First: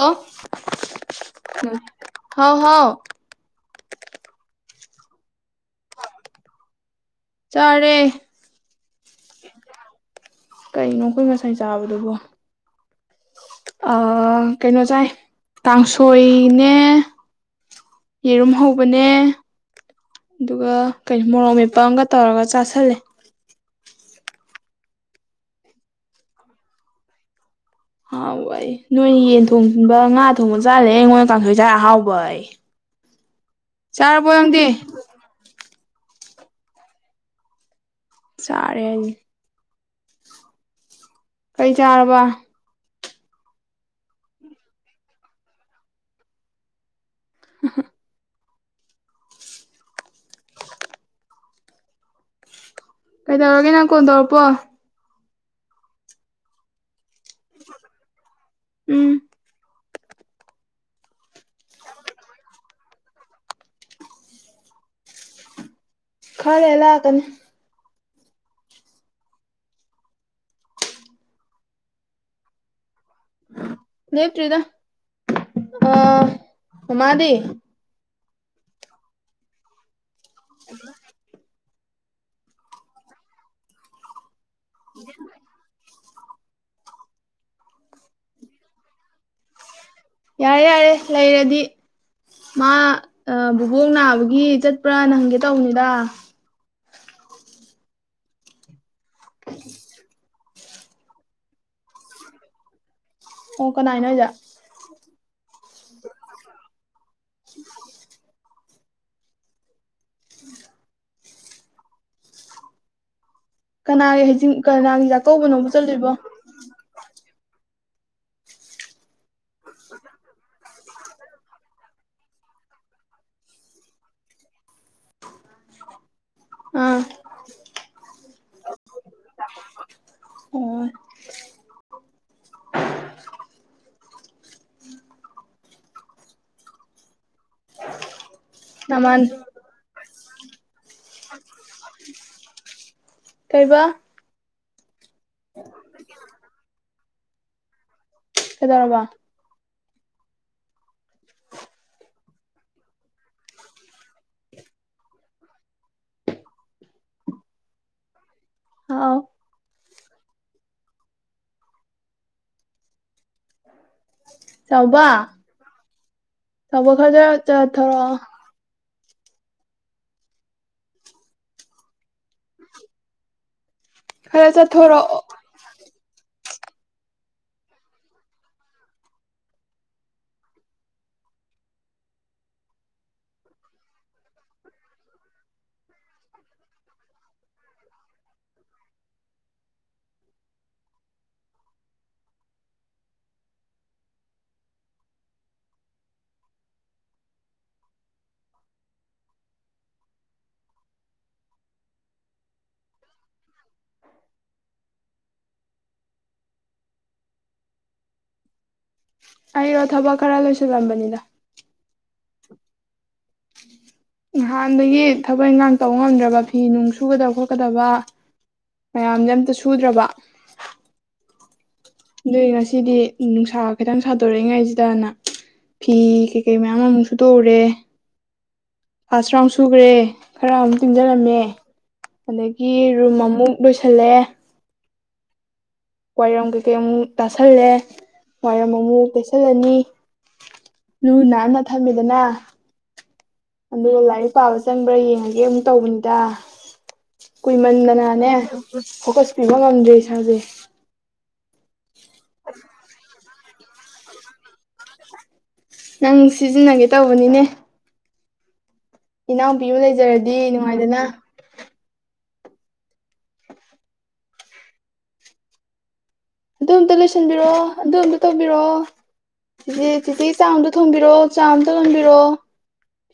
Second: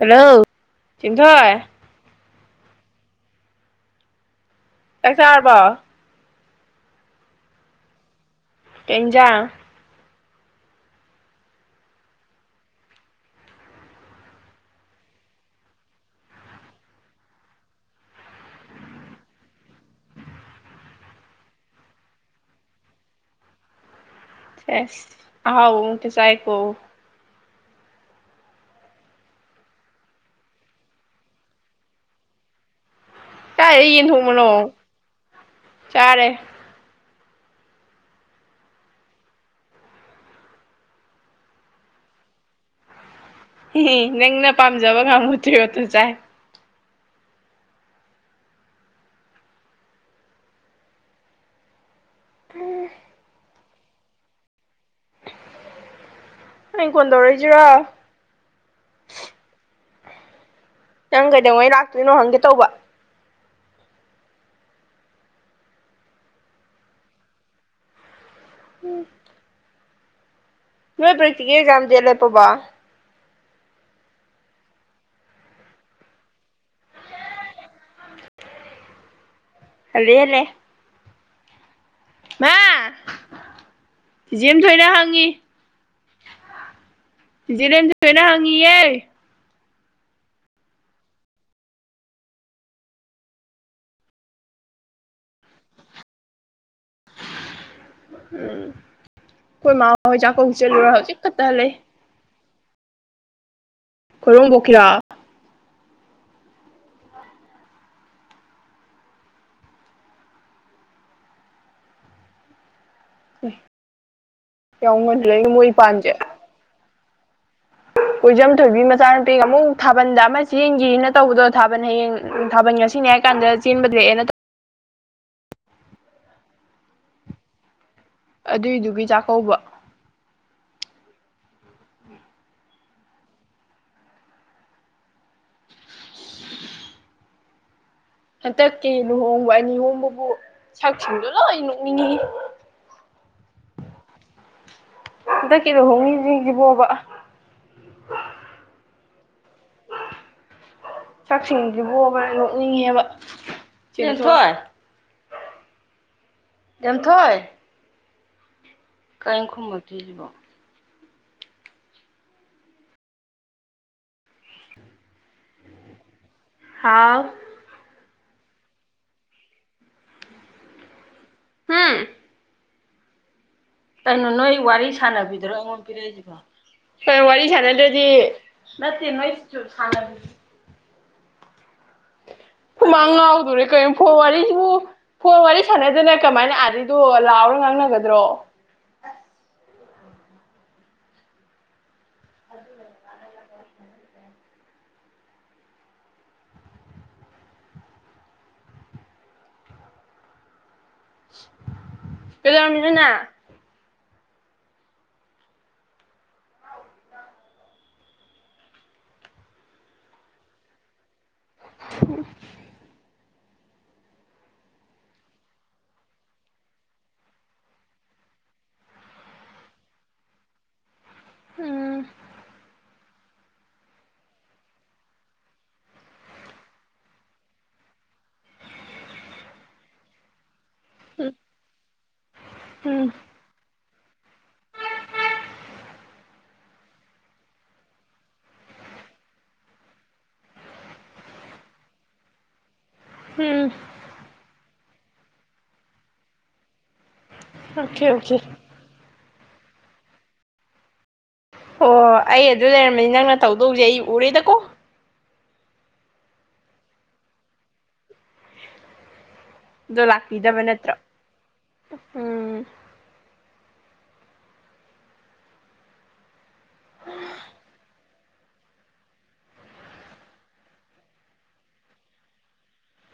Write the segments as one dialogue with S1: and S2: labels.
S1: ꯍꯂ
S2: ꯍꯜꯂꯣ ꯆꯤꯡꯊꯣꯏ
S1: ꯎ ꯍꯥꯎ ꯍꯥꯎ
S2: ꯀꯩꯁꯥꯔꯔꯕ
S1: ꯆꯔꯦ
S2: ꯀꯦꯟꯖꯥ
S1: ꯀꯩꯅꯣ ꯑꯩꯈꯣꯏ ꯉꯁꯥꯏ ꯆꯥꯕꯗꯨꯕꯣ ꯀꯩꯅꯣ ꯆꯥꯏ ꯀꯥꯡꯥꯡꯁꯣꯏꯅꯦ ꯌꯦꯔꯨꯝ ꯍꯧꯕꯅꯦ ꯑꯗꯨꯒ ꯀꯩꯅ ꯃꯣꯔꯣꯛ ꯃꯦꯄꯝ ꯑꯃꯒ ꯇꯧꯔꯒ ꯆꯥꯥꯁꯜꯂꯦ
S2: ꯑꯦꯁ ꯍꯥꯎ ꯇꯁꯥꯏꯀ
S1: ꯍꯥꯎꯕꯏ ꯅꯣꯏ ꯌꯦꯟ ꯊꯣꯡꯕ ꯉꯥ ꯊꯣꯡꯕ ꯆꯥꯂꯦ ꯑꯩꯉꯣꯟꯗ ꯀꯥꯡꯁꯣꯏ ꯁꯥꯏ ꯑꯍꯥꯎꯕ ꯑꯩ ꯎꯝ
S2: ꯆꯥꯏꯔꯦ ꯌꯦꯟ ꯊꯣꯡꯕꯅꯣ ꯆꯥꯔꯦ
S1: ꯆꯥꯔꯦꯅꯤ ꯀꯩ ꯆꯥꯔꯕ
S2: ꯅꯪꯅ ꯄꯥꯝꯖꯕ ꯉꯥꯃꯨꯗ꯭ꯔꯤ ꯃꯠꯇ ꯆꯥꯏ
S1: [unintelligible]
S2: ꯎꯝ
S1: ꯀꯩꯗꯧꯔꯒꯦ ꯅꯪ ꯀꯣꯟ ꯇꯧꯔꯛꯄꯣ
S2: ꯅꯪ ꯀꯣꯟꯗꯧꯔꯛꯏꯁꯤꯔꯣ
S1: ꯎꯝ
S2: ꯅꯪ ꯀꯩꯗꯧꯉꯩ ꯂꯥꯛꯇꯣꯏꯅꯣ ꯍꯪꯒꯦ ꯇꯧꯕ
S1: ꯈꯜꯂꯦ ꯂꯥꯛꯀꯅꯤ
S2: ꯎꯝ ꯅꯣꯏ ꯄ꯭ꯔꯦꯛꯇꯤꯛꯦꯜ ꯑꯦꯛꯖꯥꯝꯦ ꯂꯦ ꯄꯣꯕꯥ
S1: ꯅꯦꯞꯇ꯭ꯔꯤꯗ ꯑ ꯃꯥꯗꯤ
S2: ꯑꯗꯨꯗꯅꯦ
S1: ꯎ
S2: ꯃꯥ ꯁꯤꯤꯖꯦꯝ ꯊꯣꯏꯅ ꯍꯪꯉꯤ ꯖꯤꯩꯅꯗꯅ ꯍꯪꯉꯤꯑ
S1: ꯌꯥꯔꯦ ꯌꯥꯔꯦ ꯂꯩꯔꯗꯤ ꯃꯥ ꯕꯨꯕꯣꯛ ꯅꯥꯕꯒꯤ ꯆꯠꯄ꯭ꯔꯥ ꯅꯪꯒꯦ ꯇꯧꯕꯅꯤꯗ
S2: ꯎꯝ ꯑꯩꯈꯣꯏꯃꯃꯥ ꯍꯣꯏꯖꯥꯛ ꯀꯧ ꯆꯠꯂꯨꯔ ꯍꯧꯖꯤꯛ ꯈꯛꯇ ꯂꯩ
S1: ꯑꯣ ꯀꯅꯥꯅꯣ ꯑꯣꯖꯥ
S2: ꯀꯔꯌꯥ
S1: [inaudible]
S2: ꯎ
S1: ꯀꯅꯥꯒꯤ ꯍꯩꯖꯤꯡ ꯀꯅꯥꯒꯤ ꯆꯥꯛꯀꯧꯕꯅꯣꯕꯨ ꯆꯠꯂꯤꯕꯣ
S2: ꯏꯄꯥꯟꯖꯦ ꯀꯣꯏꯖꯝ ꯊꯣꯏꯕꯤ ꯃꯆꯥꯅꯨꯄꯤ ꯑꯃꯨꯛ ꯊꯥꯕꯟꯗ ꯑꯃ ꯆꯦꯟꯈꯤ ꯅ ꯇꯧꯕꯗꯣ ꯊꯥꯕꯟ ꯍꯌꯦꯡ ꯊꯥꯕꯜ ꯉꯁꯤꯅꯤ ꯍꯥꯏ ꯀꯥꯟꯗ ꯆꯦꯟꯕꯗꯨꯑꯦ
S1: ꯑꯥ
S2: ꯑꯗꯨꯏꯗꯨꯒꯤ ꯆꯥꯛꯀꯧꯕ
S1: ꯑꯣ [inaudible]
S2: ꯍꯟꯇꯛꯀꯤ
S1: ꯅꯃꯥꯟ
S2: ꯂꯨꯍꯣꯡꯕ ꯍꯥꯏ ꯂꯨꯍꯣꯡꯕꯕꯨ ꯁꯛꯁꯤꯡꯗꯣ ꯂꯣꯏ ꯅꯣꯛꯅꯤꯡꯉꯤ
S1: ꯀꯩꯕ
S2: ꯍꯟꯗꯛ ꯀꯗꯣ ꯍꯣꯡꯉꯤꯁꯤꯡꯁꯤꯕꯣꯕ
S1: ꯀꯧꯗꯧꯔꯕꯥ [inaudible]
S2: ꯆꯥꯛꯁꯤꯡꯁꯤꯕꯣꯕꯅ ꯅꯣꯛꯅꯤꯡꯉꯦꯕ ꯑꯗꯨꯝꯊꯣꯏ
S1: ꯑ
S2: ꯇ ꯈꯨꯨꯝ ꯃꯊꯖꯕ
S1: ꯆꯕꯥ ꯁꯕ
S2: ꯍꯥꯎ
S1: ꯈꯔꯗ ꯆꯊꯔ
S2: ꯍꯝ ꯀꯩꯅꯣ
S1: ꯈꯔ
S2: ꯅꯣꯏ ꯋꯥꯔꯤ
S1: ꯆꯠꯊꯣꯔꯛꯑꯣ
S2: ꯁꯥꯟꯅꯕꯤꯗ꯭ꯔꯣ ꯑꯩꯉꯣꯟꯗ ꯋꯥꯔꯤ ꯁꯥꯟꯅꯗ꯭ꯔꯗꯤ ꯅꯠꯇꯦ ꯅꯣꯏꯅ ꯍꯨꯃꯥꯡ ꯉꯥꯎꯗꯣꯔꯦ ꯀꯔꯤꯨꯝꯐꯥꯎ ꯋꯥꯔꯤꯁꯨ ꯐꯣꯟ ꯋꯥꯔꯤ ꯁꯥꯟꯅꯗꯅ ꯀꯃꯥꯏꯅ ꯑꯥꯔꯤꯗꯨꯣ ꯂꯥꯛꯑꯣꯔ ꯉꯥꯡꯅꯒꯗ꯭ꯔꯣ ꯑꯗꯨ ꯀꯂ ꯑꯃꯗꯕꯅ
S1: ꯑꯩꯔꯣ ꯊꯕꯛ ꯈꯔ ꯂꯣꯏꯁꯤꯜꯂꯝꯕꯅꯤꯗ
S2: [inaudible]
S1: ꯅꯍꯥꯟꯗꯒꯤ ꯊꯕꯛ ꯏꯪꯈꯥꯡ ꯇꯧꯕ ꯉꯝꯗ꯭ꯔꯕ ꯐꯤ ꯅꯨꯡ ꯁꯨꯒꯗꯕ ꯈꯣꯠꯀꯗꯕ ꯃꯌꯥꯝꯁ ꯑꯝꯇ ꯁꯨꯗ꯭ꯔꯕ
S2: ꯎꯝ
S1: ꯑꯗꯨꯏ ꯉꯁꯤꯗꯤ ꯅꯨꯡꯁꯥ ꯈꯤꯇꯪ ꯁꯥꯗꯣꯔꯛꯏꯉꯥꯏꯁꯤꯗꯅ ꯐꯤ ꯀꯩꯀꯩ ꯃꯌꯥꯝ ꯑꯃꯨꯛ ꯁꯨꯗꯣꯛꯎꯔꯦ ꯐꯥꯔꯁ ꯔꯥꯎꯟ ꯁꯨꯈ꯭ꯔꯦ ꯈꯔ ꯑꯃꯨ ꯇꯤꯡꯖꯔꯝꯃꯦ ꯑꯗꯒꯤ
S2: ꯎꯝ
S1: ꯔꯨꯝ ꯑꯃꯨꯛ ꯂꯣꯏꯁꯜꯂꯦ ꯋꯥꯏꯔꯝ ꯀꯩꯀꯩ ꯑꯃꯨꯛ ꯇꯥꯁꯜꯂꯦ ꯋꯥꯏꯔꯝ ꯑꯃꯨꯛ ꯇꯩꯁꯜꯂꯅꯤ ꯂꯨ ꯅꯥꯟꯅ ꯊꯝꯃꯦꯗꯅ
S2: ꯎꯝ
S1: ꯑ ꯂꯥꯏꯔꯤꯛ ꯄꯥꯕ ꯆꯪꯕ꯭ꯔꯥ ꯌꯦꯡꯉꯒꯦ ꯑꯃꯨꯛ ꯇꯧꯕꯅꯤꯗ
S2: ꯑꯣꯀꯦ
S1: ꯀꯨꯏꯃꯟꯗꯅꯅꯦ
S2: ꯑꯣꯀꯦ
S1: ꯐꯣꯀꯁ ꯄꯤꯕ ꯉꯝꯗ꯭ꯔꯦ ꯏꯁꯥꯁꯦ
S2: ꯑꯣ ꯑꯩ ꯑꯗꯨ ꯂꯩꯔꯝꯕꯅꯤ ꯅꯪꯅ ꯇꯧꯗꯧꯁꯦ ꯑꯩ ꯎꯔꯦꯗꯀꯣ
S1: ꯅꯪ ꯁꯤꯖꯤꯟꯅꯒꯦ ꯇꯧꯕꯅꯤꯅꯦ ꯏꯅꯥꯎꯄꯤ ꯑꯃ
S2: ꯑꯗꯣ
S1: ꯂꯩꯖꯔꯗꯤ
S2: ꯂꯥꯛꯄꯤꯗꯕ ꯅꯠꯇ꯭ꯔꯣ
S1: ꯅꯨꯡꯉꯥꯏꯗꯅ
S2: ꯎꯝ
S1: ꯑꯗꯨ ꯑꯝꯇ ꯂꯣꯏꯁꯟꯕꯤꯔꯑꯣ ꯑꯗꯨ ꯑꯝꯇ ꯇꯧꯕꯤꯔꯛꯑꯣ ꯁꯤꯆ ꯆꯤꯆꯤ ꯆꯥꯡꯝꯗꯣ ꯊꯣꯡꯕꯤꯔꯣ ꯆꯥꯝꯇ ꯍꯣꯟꯕꯤꯔꯣ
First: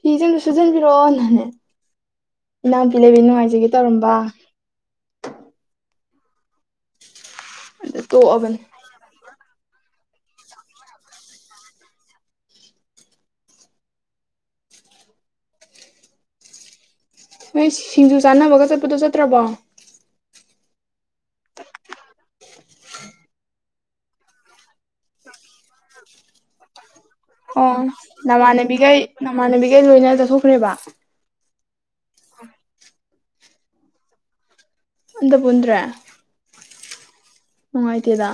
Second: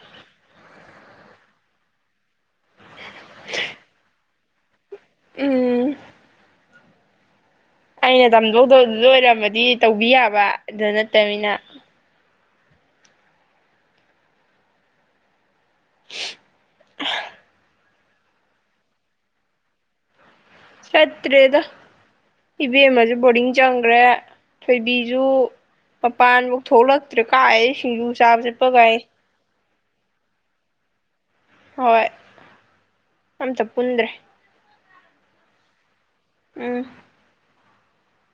S1: ꯐꯤꯁꯦꯗ ꯁꯨꯖꯟꯕꯤꯔꯛꯑꯣꯅꯅꯦ ꯏꯅꯥꯎꯄꯤ ꯂꯩꯕꯤ ꯅꯨꯡꯉꯥꯏꯖꯒꯦ ꯇꯧꯔꯝꯕ
S2: ꯎꯝ
S1: ꯑꯗ
S2: ꯑꯩꯅ
S1: ꯇꯣꯛꯑꯕꯅꯦ
S2: ꯇꯝꯗꯧꯗꯗꯨ ꯂ ꯑꯣꯏꯔꯝꯃꯗꯤ ꯇꯧꯕꯤ ꯌꯥꯕ ꯑꯗꯨ ꯅꯠꯇꯕꯅꯤꯅ
S1: ꯍꯣꯏ ꯁꯤꯡꯖꯨ ꯆꯥꯅꯕꯒ ꯆꯠꯄꯗꯣ ꯆꯠꯇ꯭ꯔꯕꯣ
S2: ꯐꯇꯔꯦꯗ ꯏꯕꯦꯝ ꯑꯃꯁꯨ ꯕꯣꯔꯗꯤꯡ ꯆꯪꯈ꯭ꯔꯦ ꯊꯣꯏꯕꯤꯁꯨ ꯃꯄꯥꯟꯕꯨ ꯊꯣꯛꯂꯛꯇ꯭ꯔꯦꯀꯥꯏ ꯑꯩ ꯁꯤꯡꯖꯨ ꯆꯥꯕ ꯆꯦꯠꯄꯒ ꯑꯩ
S1: ꯅꯃꯥꯟꯅꯕꯤꯒꯩ ꯂꯣꯏꯅ ꯆꯠꯊꯣꯛꯈ꯭ꯔꯦꯕ
S2: ꯍꯣꯏ
S1: ꯑꯣ
S2: ꯑꯝ ꯆ ꯄꯨꯨꯗ꯭ꯔꯦ
S1: ꯑꯟꯗ ꯄꯨꯟꯗ꯭ꯔꯦ
S2: ꯎꯝ
S1: ꯅꯨꯡꯉꯥꯏꯇꯦꯗ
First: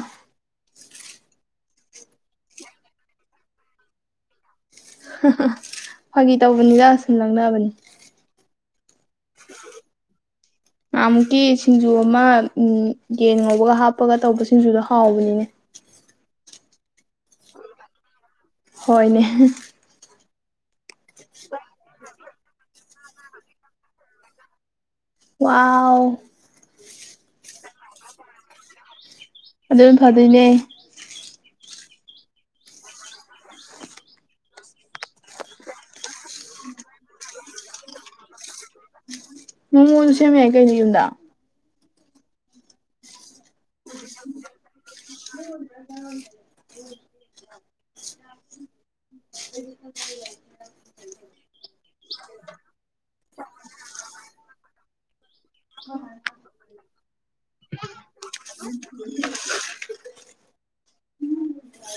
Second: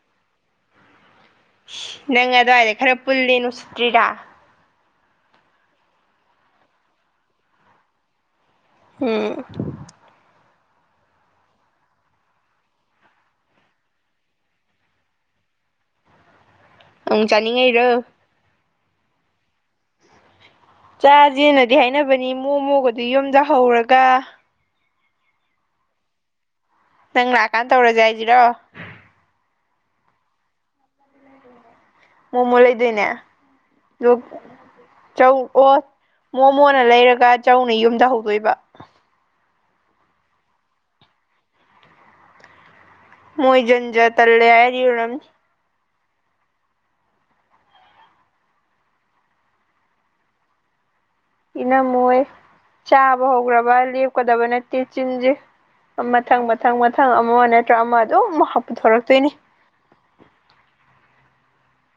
S2: ꯅꯪ ꯑꯗꯨꯋꯥꯏꯗ ꯈꯔ ꯄꯨꯜꯜꯂꯤ ꯅꯨꯡꯁꯤꯇ꯭ꯔꯤꯔꯥ
S1: ꯐꯥꯒꯤ ꯇꯧꯕꯅꯤꯗ ꯁꯨꯝ ꯂꯧꯪꯅꯕꯅꯤ
S2: ꯎꯝ
S1: [unintelligible] ꯉꯥꯃꯨꯛꯀꯤ ꯁꯤꯡꯖꯨ ꯑꯃ ꯌꯦꯟ ꯉꯧꯕꯒ ꯍꯥꯞꯄꯒ ꯇꯧꯕ ꯁꯤꯡꯖꯨꯗꯣ ꯍꯥꯎꯕꯅꯤꯅꯦ
S2: ꯑꯪ ꯆꯥꯅꯤꯡꯉꯩꯔꯣ
S1: ꯍꯣꯏꯅꯦ
S2: ꯆꯥꯁꯤꯦꯅꯗꯤ ꯍꯥꯏꯅꯕꯅꯤ ꯃꯣ ꯃꯣꯒꯗꯤ ꯌꯨꯝꯗꯍꯧꯔꯒ
S1: ꯋꯥꯎ
S2: ꯅꯪ ꯂꯥꯛꯀꯥꯟꯗ ꯇꯧꯔꯁꯦ ꯍꯥꯏꯁꯤꯔꯣ
S1: ꯑꯗꯨ ꯂꯝ ꯐꯗꯣꯏꯅꯦ
S2: ꯃꯃꯂꯗꯦꯅꯦ ꯂ ꯆꯧ ꯑꯣ ꯃꯣꯃꯣꯟꯅ ꯂꯩꯔꯒ ꯆꯧꯅ ꯌꯨꯝꯗ ꯍꯧꯗꯣꯏꯕ
S1: ꯃꯃꯣꯟꯗ ꯁꯦꯝꯃꯦꯑꯦ ꯀꯩꯅꯣ ꯌꯨꯝꯗ
S2: ꯃꯣꯏꯖꯟꯖꯥ ꯇꯂꯦ ꯑꯔꯤꯌꯨꯔꯝ
S1: [unintelligible]
S2: ꯏꯅꯝꯣꯏ ꯆꯥꯕ ꯍꯧꯈ꯭ꯔꯕ ꯂꯦꯞꯀꯗꯕ ꯅꯠꯇꯦ ꯆꯤꯟꯁꯦ ꯃꯊꯪ ꯃꯊꯪ ꯃꯊꯪ ꯑꯃ ꯅꯠꯇ꯭ꯔ ꯑꯃ ꯑꯗꯨꯝ ꯑꯃꯨꯛ ꯄꯨꯊꯣꯔꯛꯇꯣꯏꯅꯤ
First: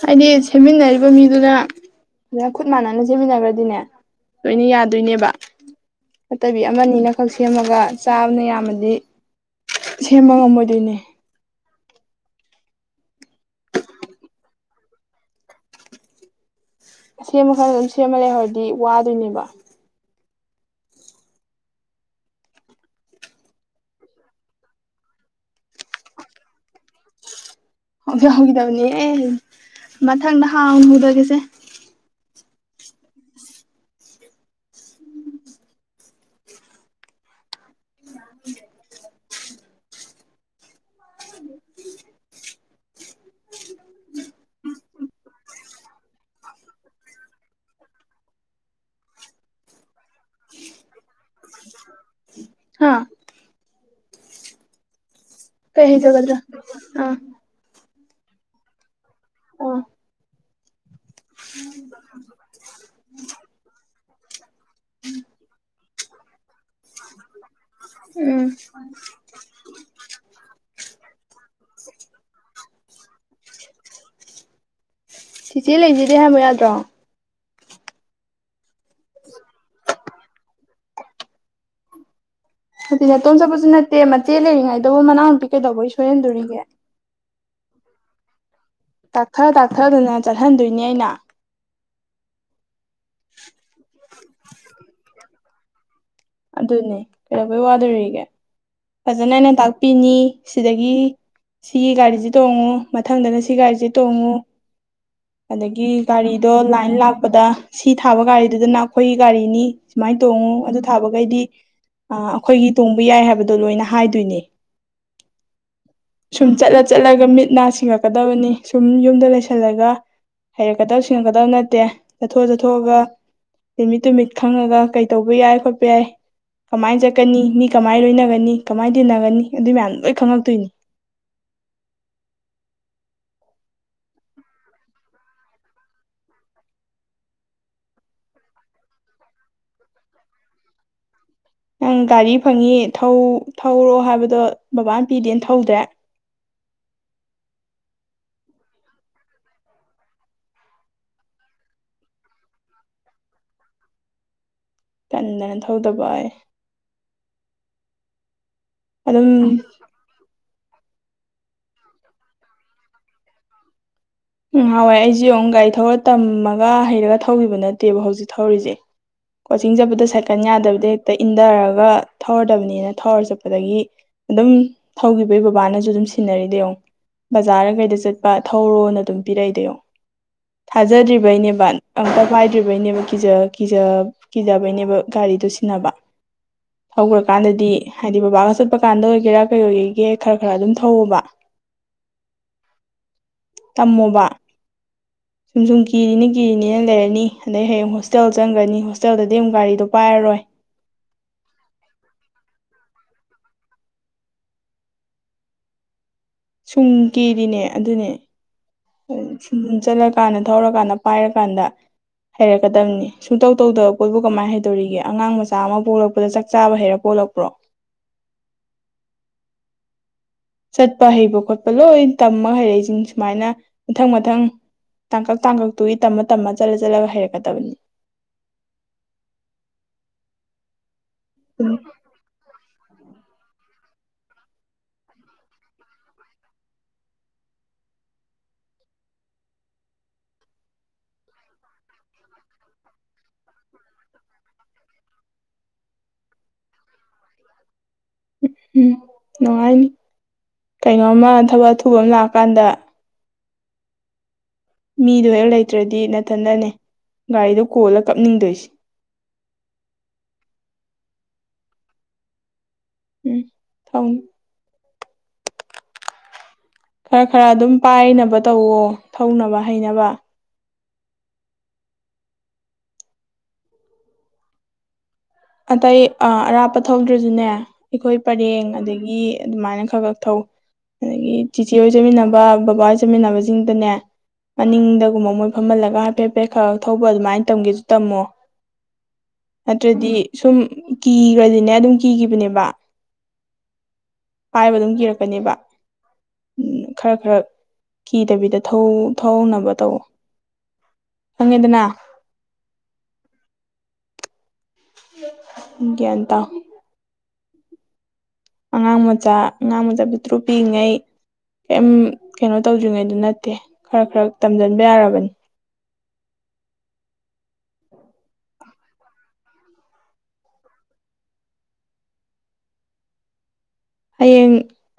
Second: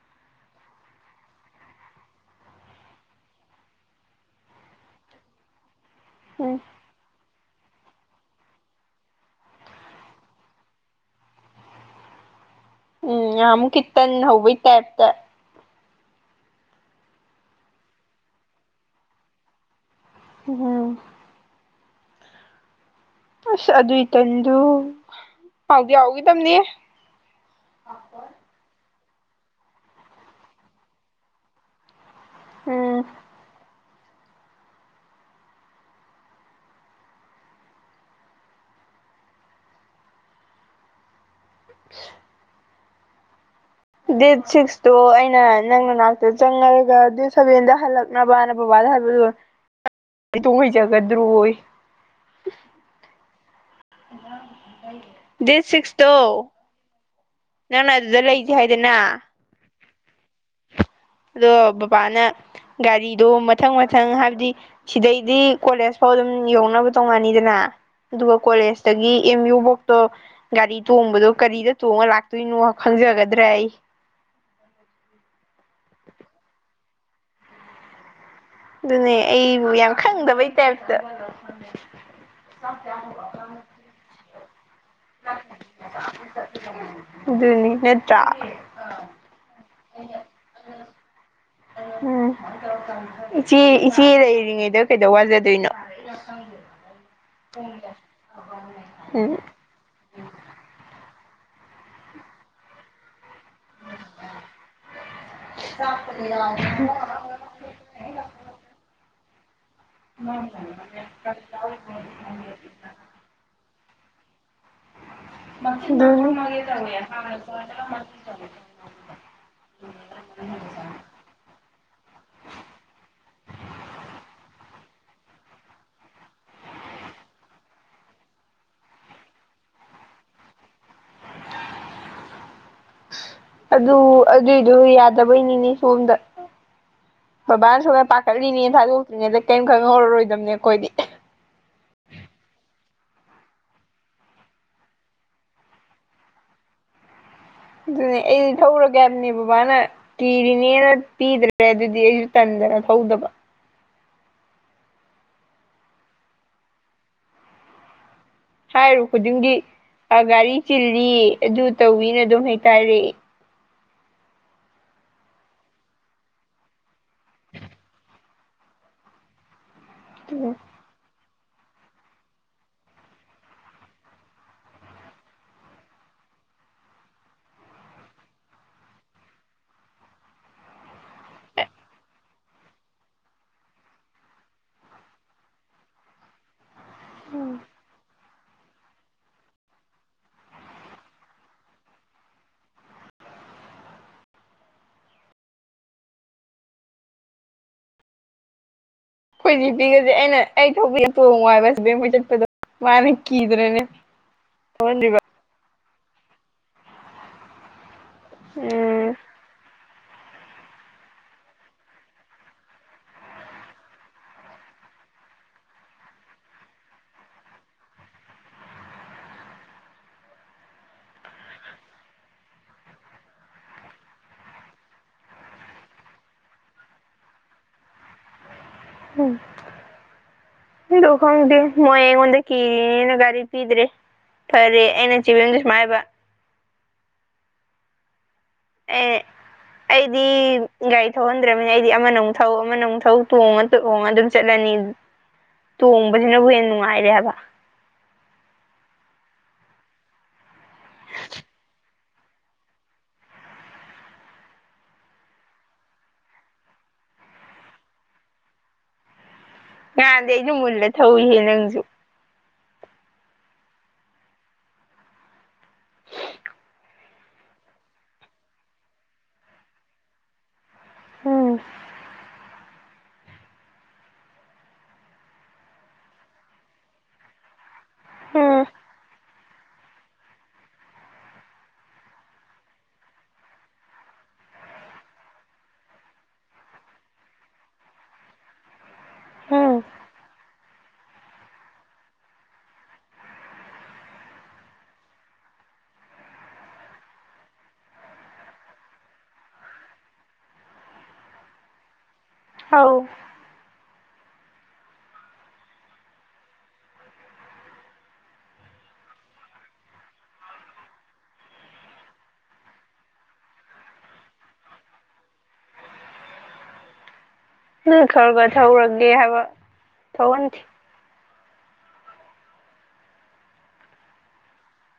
S1: ꯍꯥꯏꯗꯤ ꯁꯦꯝꯃꯤꯟꯅꯔꯤꯕ ꯃꯤꯗꯨꯗ ꯉ ꯈꯨꯠ ꯃꯥꯟꯅꯅ ꯁꯦꯝꯃꯤꯟꯅꯈ꯭ꯔꯗꯤꯅꯦ ꯂꯣꯏꯅ ꯌꯥꯗꯣꯏꯅꯦꯕ
S2: ꯎꯝ
S1: ꯅꯠꯇꯕꯤ ꯑꯃꯅꯤꯅ ꯈꯛ ꯁꯦꯝꯃꯒ ꯆꯥꯕꯅ ꯌꯥꯝ ꯑꯃꯗꯤ ꯁꯦꯝꯕ ꯉꯝꯃꯣꯏꯗꯣꯏꯅꯤ
S2: ꯎꯝ ꯑꯃꯛ ꯏꯠꯇꯅꯤ ꯍꯣꯏꯇ ꯏꯇ
S1: ꯁꯦꯝꯕ ꯈꯔ ꯑꯗꯨꯝ ꯁꯦꯝꯃ ꯂꯩ ꯍꯧꯔꯗꯤ ꯋꯥꯗꯣꯏꯅꯦꯕ
S2: ꯎꯝ ꯑꯁ ꯑꯗꯨ ꯏꯇꯟꯗꯨ ꯄꯥꯎꯗꯤ ꯌꯥꯎꯈꯤꯗꯕꯅꯦ
S1: ꯑꯣ ꯌꯥꯎꯈꯤꯗꯕꯅꯦ ꯑꯦ ꯃꯊꯪꯗ ꯍꯥꯎꯍꯨꯗꯒꯦꯁꯦ
S2: ꯎꯝ
S1: [inaudible]
S2: [unintelligible] ꯗꯦꯠ ꯁꯤꯛꯁꯇꯣ ꯑꯩꯅ ꯅꯪ ꯅꯅꯥꯛꯇ ꯆꯪꯉꯔꯒ ꯗꯦꯠ ꯁꯚꯦꯟꯗ ꯍꯜꯂꯛ ꯅꯕꯕꯥ ꯅꯕꯕꯥꯗ ꯍꯥꯏꯕ
S1: [inaudible]
S2: ꯍꯇꯣꯡ ꯍꯩꯖꯒꯗ꯭ꯔꯣꯏ
S1: ꯍꯥꯥ
S2: ꯁ
S1: ꯀꯩ
S2: ꯁꯤꯛꯁꯇꯣ
S1: ꯍꯩꯖꯒꯗ꯭ꯔꯥ ꯑꯥ
S2: ꯅꯪꯅ ꯑꯗꯨꯗ ꯂꯩꯁꯦ ꯍꯥꯏꯗꯅ
S1: ꯑꯣ
S2: ꯑꯗꯣ ꯕꯕꯥꯅ ꯒꯥꯔꯤꯗꯣ ꯃꯊꯪ ꯃꯊꯪ ꯍꯥꯏꯕꯗꯤ ꯁꯤꯗꯩꯗꯤ ꯀꯣꯂꯦꯖ ꯁ ꯑꯗꯨꯝ ꯌꯧꯅꯕ ꯇꯣꯡꯉꯥꯅꯤꯗꯅ ꯑꯗꯨꯒ
S1: ꯎꯝ
S2: ꯀꯣꯂꯦꯖꯇꯒꯤ ꯑꯦꯝ ꯌꯨꯕꯣꯛꯇꯣ ꯒꯥꯔꯤ ꯇꯣꯡꯕꯗꯣ ꯀꯔꯤꯗ ꯇꯣꯡꯉ ꯂꯥꯛꯇꯣꯏꯅꯣ ꯈꯪꯖꯒꯗ꯭ꯔꯦ ꯑꯩ
S1: ꯁꯤꯆꯦ ꯂꯩꯁꯤꯗꯦ ꯍꯥꯏꯕ ꯌꯥꯗ꯭ꯔꯣ
S2: ꯑꯗꯨꯅꯦ ꯑꯩꯕꯨ ꯌꯥꯝ ꯈꯪꯗꯕꯩ ꯇꯥꯏꯞꯇ
S1: ꯑꯗꯨꯗꯤ ꯅꯇꯣꯝ ꯆꯠꯄꯁꯨ ꯅꯠꯇꯦ ꯃꯆꯦ ꯂꯩꯔꯤꯉꯩꯗꯕꯨ ꯃꯅꯥꯎ ꯅꯨꯨꯄꯤ ꯀꯩꯗꯧꯕꯩ ꯁꯣꯏꯍꯟꯗꯣꯔꯤꯒꯦ
S2: ꯑꯗꯨꯅꯤ ꯅꯦꯠꯇ꯭ꯔ
S1: ꯇꯥꯛꯊ ꯇꯥꯛꯊꯗꯅ ꯆꯠꯍꯟꯗꯣꯏꯅꯦ ꯑꯩꯅ
S2: ꯎꯝ ꯏꯆꯦ ꯏꯆꯦ ꯂꯩꯔꯤꯉꯩꯗ ꯀꯩꯗꯧ ꯋꯥꯖꯗꯣꯏꯅꯣ
S1: ꯑꯗꯨꯅꯦ ꯀꯩꯗꯧꯕꯩ ꯋꯥꯗꯣꯔꯤꯒꯦ ꯐꯖꯅ
S2: ꯎꯝ
S1: ꯑꯩꯅꯥꯛ ꯄꯤꯅꯤ ꯁꯤꯗꯒꯤ ꯁꯤꯒꯤ ꯒꯥꯔꯤꯁꯤꯦ ꯇꯣꯡꯉꯨ ꯃꯊꯪꯗꯅ ꯁꯤ ꯒꯥꯔꯤꯁꯦ ꯇꯣꯡꯉꯨ ꯑꯗꯒꯤ ꯒꯥꯔꯤꯗꯣ ꯂꯥꯏꯟ ꯂꯥꯛ ꯊꯄꯗ ꯁꯤ ꯊꯥꯕ ꯒꯥꯔꯤꯗꯨꯗꯅ ꯑꯩꯈꯣꯏꯒꯤ ꯒꯥꯔꯤꯅꯤ ꯁꯨꯃꯥꯏꯅ ꯇꯣꯡꯉꯨ ꯑꯗꯨ ꯁꯥꯕꯈꯩꯗꯤ ꯑꯩꯈꯣꯏꯒꯤ ꯇꯣꯡꯕ ꯌꯥꯏ ꯍꯥꯏꯕꯗꯣ ꯂꯣꯏꯅ ꯍꯥꯏꯗꯣꯏꯅꯦ
S2: ꯎ
S1: ꯁꯨꯝ ꯆꯠꯂ ꯆꯠꯂꯒ ꯃꯤꯠ ꯅꯥ ꯁꯤꯡꯉꯛꯀꯗꯕꯅꯤ ꯁꯨꯝ ꯌꯨꯝꯗ ꯂꯩꯁꯜꯂꯒ ꯍꯩꯔꯛꯀꯗꯕ ꯁꯤꯡꯉꯛꯀꯗꯕ ꯅꯠꯇꯦ ꯆꯠꯊꯣꯛ ꯆꯠꯊꯣꯛꯑꯒ ꯅꯨꯃꯤꯠ ꯇꯨꯃꯤꯠ ꯈꯪꯉꯒ ꯀꯩ ꯇꯧꯕ ꯌꯥꯏ ꯈꯣꯠꯄ ꯌꯥꯏ ꯀꯃꯥꯏꯅ ꯆꯠꯀꯅꯤ ꯃꯤ ꯀꯃꯥꯏꯅ ꯂꯣꯏꯅꯒꯅꯤ ꯀꯃꯥꯏꯅ ꯇꯤꯟꯅꯒꯅꯤ ꯑꯗꯨꯏ ꯃꯌꯥꯝ ꯂꯣꯏ ꯈꯪꯉꯛꯇꯣꯏꯅꯤ
S2: ꯑꯗꯨ ꯑꯗꯨꯏꯗꯨꯣ ꯌꯥꯗꯕꯩꯅꯤꯅꯦ ꯁꯣꯝꯗ ꯕꯕꯥꯅ ꯁꯨꯅ ꯄꯥꯈꯠꯂꯤꯅꯦꯅ ꯊꯥꯗꯣꯛꯇ꯭ꯔꯤꯉꯩꯗ ꯀꯔꯤꯝ ꯈꯪꯍꯧꯔꯔꯣꯏꯗꯕꯅꯦ ꯑꯩꯈꯣꯏꯗꯤ
S1: ꯅꯪ ꯒꯥꯔꯤ ꯐꯪꯉ ꯊꯧꯔꯣꯑꯣ ꯍꯥꯏꯕꯗꯣ ꯕꯕꯥꯅ ꯄꯤꯗꯦꯅ ꯊꯧꯗ꯭ꯔꯦ
S2: ꯑꯗꯨ ꯑꯩꯗꯤ ꯊꯧꯔꯣꯒ꯭ꯕꯅꯤꯕꯕꯥꯅ ꯀꯤꯔꯤꯅꯦꯅ ꯄꯤꯗ꯭ꯔꯦ ꯑꯗꯨꯗꯤ ꯑꯩꯁꯨ ꯇꯟꯗꯅ ꯊꯧꯗꯕ
S1: ꯇꯟꯗꯅ ꯊꯧꯗꯕ ꯑꯣꯏ
S2: ꯍꯥꯏꯔꯨ
S1: ꯑꯗꯨꯝ
S2: ꯈꯨꯗꯤꯡꯗꯤ ꯒꯥꯔꯤ ꯆꯤꯜꯂꯤ ꯑꯗꯨ ꯇꯧꯋꯤꯅ ꯑꯗꯨꯝ ꯍꯦꯛꯛꯇꯔꯛꯑꯦ
S1: ꯎꯝꯍꯥꯟꯋꯥꯏ ꯑꯩꯁꯦ ꯑꯃꯉꯛ ꯒꯥꯔꯤ ꯊꯧꯔ ꯇꯝꯃꯒ ꯍꯩꯔꯒ ꯊꯧꯈꯤꯕ ꯅꯠꯇꯦꯕ ꯍꯧꯖꯤꯛ ꯊꯧꯔꯤꯁꯦ ꯀꯣꯆꯤꯡ ꯆꯠꯄꯗ ꯁꯥꯏꯀꯜ ꯌꯥꯗꯕꯗ ꯍꯦꯛꯇ ꯏꯟꯊꯔꯒ ꯊꯧꯔꯗꯕꯅꯤꯅ ꯊꯧꯔ ꯆꯠꯄꯗꯒꯤ ꯑꯗꯨꯝ ꯊꯧꯈꯤꯕꯒꯤ ꯕꯕꯥꯅꯁꯨ ꯑꯗꯨꯝ ꯁꯤꯟꯅꯔꯤ ꯌꯦꯡꯉ ꯕꯖꯥꯔ ꯀꯩꯗ ꯆꯠꯄ ꯊꯧꯔꯣꯅ ꯑꯗꯨꯝ ꯄꯤꯔꯛꯏꯗꯣ ꯊꯥꯖꯗ꯭ꯔꯤꯕꯩꯅꯦꯕ ꯑꯨꯇ ꯄꯥꯏꯗ꯭ꯔꯤꯕꯩꯅꯦꯕ ꯀꯤꯖ ꯀꯤꯖ ꯀꯤꯖꯕꯩꯅꯦꯕ ꯒꯥꯔꯤꯗꯨꯣ ꯁꯤꯟꯅꯕ ꯊꯧꯈ꯭ꯔꯀꯥꯟꯗꯗꯤ ꯍꯥꯏꯗꯤ ꯍꯥꯏꯗꯤ ꯕꯕꯥꯒ ꯆꯠꯄ ꯀꯥꯟꯗ ꯑꯣꯏꯒꯦꯔꯥ ꯀꯩ ꯑꯣꯏꯒꯒꯦ ꯈꯔ ꯈꯔ ꯑꯗꯨꯝ ꯊꯧꯕ ꯇꯝꯃꯣꯕ ꯁꯨꯝ ꯁꯨꯝ ꯀꯤꯔꯤꯅ ꯀꯤꯔꯤꯅꯤꯅ ꯂꯩꯔꯅꯤ ꯑꯗꯩ ꯍꯌꯦꯡ ꯍꯣꯁꯇꯦꯜ ꯆꯪꯈ꯭ꯔꯅꯤ ꯍ ꯆꯛꯆꯜꯗꯗꯤ
S2: ꯑꯩꯈꯣꯏ
S1: ꯑꯃꯨꯛ ꯒꯥꯔꯤꯗꯣ
S2: ꯖꯤꯄꯤꯒꯁꯦ
S1: ꯄꯥꯏꯔꯣꯏ
S2: ꯑꯩꯅ ꯑꯩ ꯊꯤꯄꯣꯅꯨꯡ ꯋꯥꯥꯏ ꯕꯁ ꯕꯦꯡꯕꯣꯏ ꯆꯠꯄꯗꯣ ꯃꯥꯅ ꯀꯤꯗ꯭ꯔꯅꯦ ꯊꯣꯛꯧꯍꯟ꯭ꯔꯤꯕ
S1: ꯁꯨꯡ ꯀꯦꯔꯤꯅꯦ ꯑꯗꯨꯅꯦ
S2: ꯎꯝ
S1: ꯁ ꯆꯠꯂꯀꯥꯟꯗ ꯊꯧꯔꯀꯥꯟꯗ ꯄꯥꯏꯔꯀꯥꯟꯗ ꯍꯩꯔꯛꯀꯗꯕꯅꯤ ꯁꯨꯡꯇꯧ ꯇꯧꯗꯕ ꯄꯣꯠꯨ ꯀꯃꯥꯏꯅ ꯍꯩꯗꯣꯔꯤꯒꯦ ꯑꯉꯥꯡ ꯃꯆꯥ ꯑꯃ ꯄꯣꯛꯂꯛꯄꯗ ꯆꯥꯛ ꯆꯥꯕ ꯍꯩꯔꯛꯄ ꯄꯣꯛꯂꯞꯄ꯭ꯔꯣ ꯆꯠꯄ ꯍꯩꯕ ꯈꯣꯠꯄ ꯂꯣꯏ ꯇꯝꯃ ꯍꯩꯔꯛꯏꯁꯤꯡ ꯁꯨꯃꯥꯏꯅ ꯃꯊꯪ ꯃꯊꯪ ꯇꯥꯡꯀꯛ ꯇꯥꯡꯀꯛꯇꯨꯒꯤ ꯇꯝꯃ ꯇꯝꯃ ꯆꯠꯂ ꯆꯠꯂꯒ ꯍꯩꯔꯛꯀꯗꯕꯅꯤ
S2: ꯎꯝ ꯍꯗ ꯈꯪꯗꯤ
S1: ꯎꯝ
S2: ꯃꯣꯏ ꯑꯩꯉꯣꯟꯗ ꯀꯤꯅ ꯒꯥꯔꯤ ꯄꯤꯗ꯭ꯔꯦ ꯐꯔꯦ ꯑꯩꯅ ꯆꯤꯕꯤꯝꯗ ꯁꯨ ꯍꯥꯏꯕ ꯑꯦ ꯑꯩꯗꯤ ꯒꯥꯔꯤ ꯊꯧꯍꯟꯗ꯭ꯔꯕꯅ ꯑꯩꯗꯤ ꯑꯃꯅ ꯊꯧ ꯑꯃꯅꯊꯧ ꯇꯣꯡꯉ ꯍꯣꯡꯉ ꯑꯗꯨꯝ ꯆꯠꯂꯅꯤ ꯇꯣꯡꯕꯁꯤꯅꯕꯨ ꯍꯦꯟꯅ ꯅꯨꯡꯉꯥꯏꯔꯦ ꯍꯥꯏꯕ
S1: ꯎꯝ ꯎꯝ ꯅꯨꯡꯉꯥꯏꯅꯤ ꯀꯩꯅꯣꯃ ꯊꯕꯛ ꯑꯊꯨꯕ ꯑꯃ ꯂꯥꯛꯑꯀꯥꯟꯗ ꯃꯤꯗꯣ ꯍꯦꯛ ꯂꯩꯇ꯭ꯔꯗꯤ ꯅꯠꯇꯅꯅꯦ ꯒꯥꯔꯤꯗꯣ ꯀꯣꯜꯂ ꯀꯞꯅꯤꯡꯗꯣꯏꯁꯤ
S2: ꯌꯥꯍꯥꯟꯗꯦ ꯑꯩꯅ ꯃꯨꯜꯂ ꯊꯧꯏꯍꯦ ꯅꯪꯁꯨ
S1: ꯎꯝ ꯊꯥꯎꯟ ꯈꯔ ꯈꯔ ꯑꯗꯨꯝ ꯄꯥꯏꯅꯕ ꯇꯧꯋꯣ ꯊꯧꯅꯕ ꯍꯩꯅꯕ
S2: ꯎꯝ
S1: ꯑꯇꯩ ꯑꯔꯥꯞꯄ ꯊꯧꯗ꯭ꯔꯁꯨꯅꯦ ꯑꯩꯈꯣꯏ
S2: ꯎꯝ
S1: ꯄꯔꯦꯡ ꯑꯗꯒꯤ ꯑꯗꯨꯃꯥꯏꯅ ꯈꯔ ꯈꯛ ꯊꯧ ꯑꯗꯒꯤ ꯆꯤꯆꯦ ꯍ ꯑꯣꯏ ꯆꯠꯃꯤꯟꯅꯕ ꯕꯕꯥ ꯍꯣꯏ ꯆꯠꯃꯤꯟꯅꯕꯁꯤꯡꯗꯅꯦ ꯃꯅꯤꯡꯗꯒꯨꯝꯕ ꯃꯣꯏ ꯐꯝꯍꯜꯂꯒ ꯍꯥꯏꯐꯦꯠ ꯍꯥꯏꯐꯦꯠ ꯈꯔ ꯊꯧꯕ ꯑꯗꯨꯃꯥꯏꯅ ꯇꯝꯒꯦꯁꯨ ꯇꯝꯃꯣ
S2: ꯎꯝ
S1: ꯅꯠꯇ꯭ꯔꯗꯤ ꯁꯨꯝ ꯀꯤꯈ꯭ꯔꯗꯤꯅꯦ ꯑꯗꯨꯝ ꯀꯤꯈꯤꯕꯅꯦꯕ ꯍꯥꯏꯕ ꯑꯗꯨꯝ ꯀꯤꯔꯛꯀꯅꯦꯕ ꯈꯔ ꯈꯔ ꯀꯤꯗꯕꯤꯗ ꯊꯍꯧꯅꯕ ꯇꯧ ꯈꯪꯉꯦꯗꯅ
S2: ꯍꯥꯎ
S1: ꯒꯌ꯭ꯥꯟ ꯇꯧ ꯑꯉꯥꯡ ꯃꯆꯥ ꯑꯉꯥꯡ ꯃꯆꯥ ꯄꯤꯇ꯭ꯔꯨꯛ ꯄꯤꯉꯩ ꯀꯩꯝ ꯀꯩꯅꯣ ꯇꯧꯗ꯭ꯔꯤꯉꯩꯗ ꯅꯠꯇꯦ ꯈꯔ ꯈꯔ ꯇꯝꯁꯤꯟꯕ ꯌꯥꯔꯕꯅꯤ
S2: ꯅꯪ ꯈꯔ ꯈꯔ ꯊꯧꯔꯒꯦ ꯍꯥꯏꯕ ꯊꯧꯍꯟꯦ
S1: ꯍꯌꯦꯡ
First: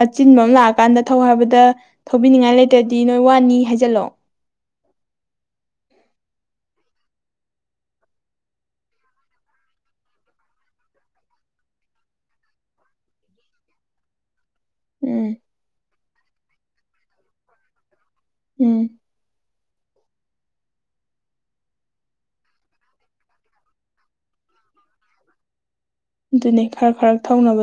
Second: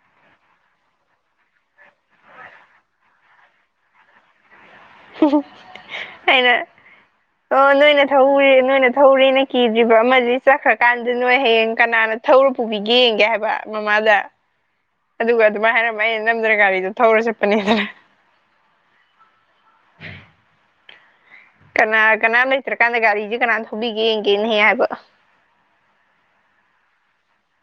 S1: ꯑꯆꯤꯟꯕ ꯑꯃ ꯂꯥꯛꯑꯀꯥꯟꯗ ꯊꯧ ꯍꯥꯏꯕꯗ ꯊꯧꯕꯤꯅꯤꯡꯉꯥꯏ ꯂꯩꯇ꯭ꯔꯗꯤ ꯅꯣꯏ ꯋꯥꯅꯤ ꯍꯥꯏꯖꯜꯂꯛꯑꯣ
S2: ꯑꯏꯅ ꯑꯣ ꯅꯣꯏꯅ ꯊꯧꯔꯦ ꯅꯣꯏꯅ ꯊꯧꯔꯦꯅ ꯀꯤꯗ꯭ꯔꯤꯕ ꯑꯃꯗꯤꯁꯤ ꯆꯠꯈ꯭ꯔꯀꯥꯟꯗ ꯅꯣꯏ ꯍꯌꯦꯡ ꯀꯅꯥꯅ ꯊꯧꯔ ꯄꯨꯕꯤ ꯌꯦꯡꯒꯦ ꯍꯥꯏꯕ ꯃꯃꯥꯗ
S1: ꯎꯝ
S2: ꯑꯗꯨꯒ ꯑꯗꯨꯝꯥꯏ ꯍꯥꯏꯔꯝꯃ ꯑꯩꯅ ꯅꯝꯗꯨꯅ ꯒꯥꯔꯤꯗꯣ ꯊꯧꯔ ꯆꯠꯄꯅꯤꯗꯅ
S1: ꯎꯝ
S2: ꯀꯅꯥ ꯀꯅꯥ ꯂꯩꯇ꯭ꯔꯀꯥꯟꯗ ꯒꯥꯔꯤꯁꯦ ꯀꯅꯥ ꯊꯧꯕꯤꯒꯦ ꯌꯦꯡꯒꯦꯅ ꯍꯥꯏꯕ
S1: ꯑꯗꯨꯅꯦ ꯈꯔ ꯈꯔ ꯊꯧꯅꯕꯗꯣ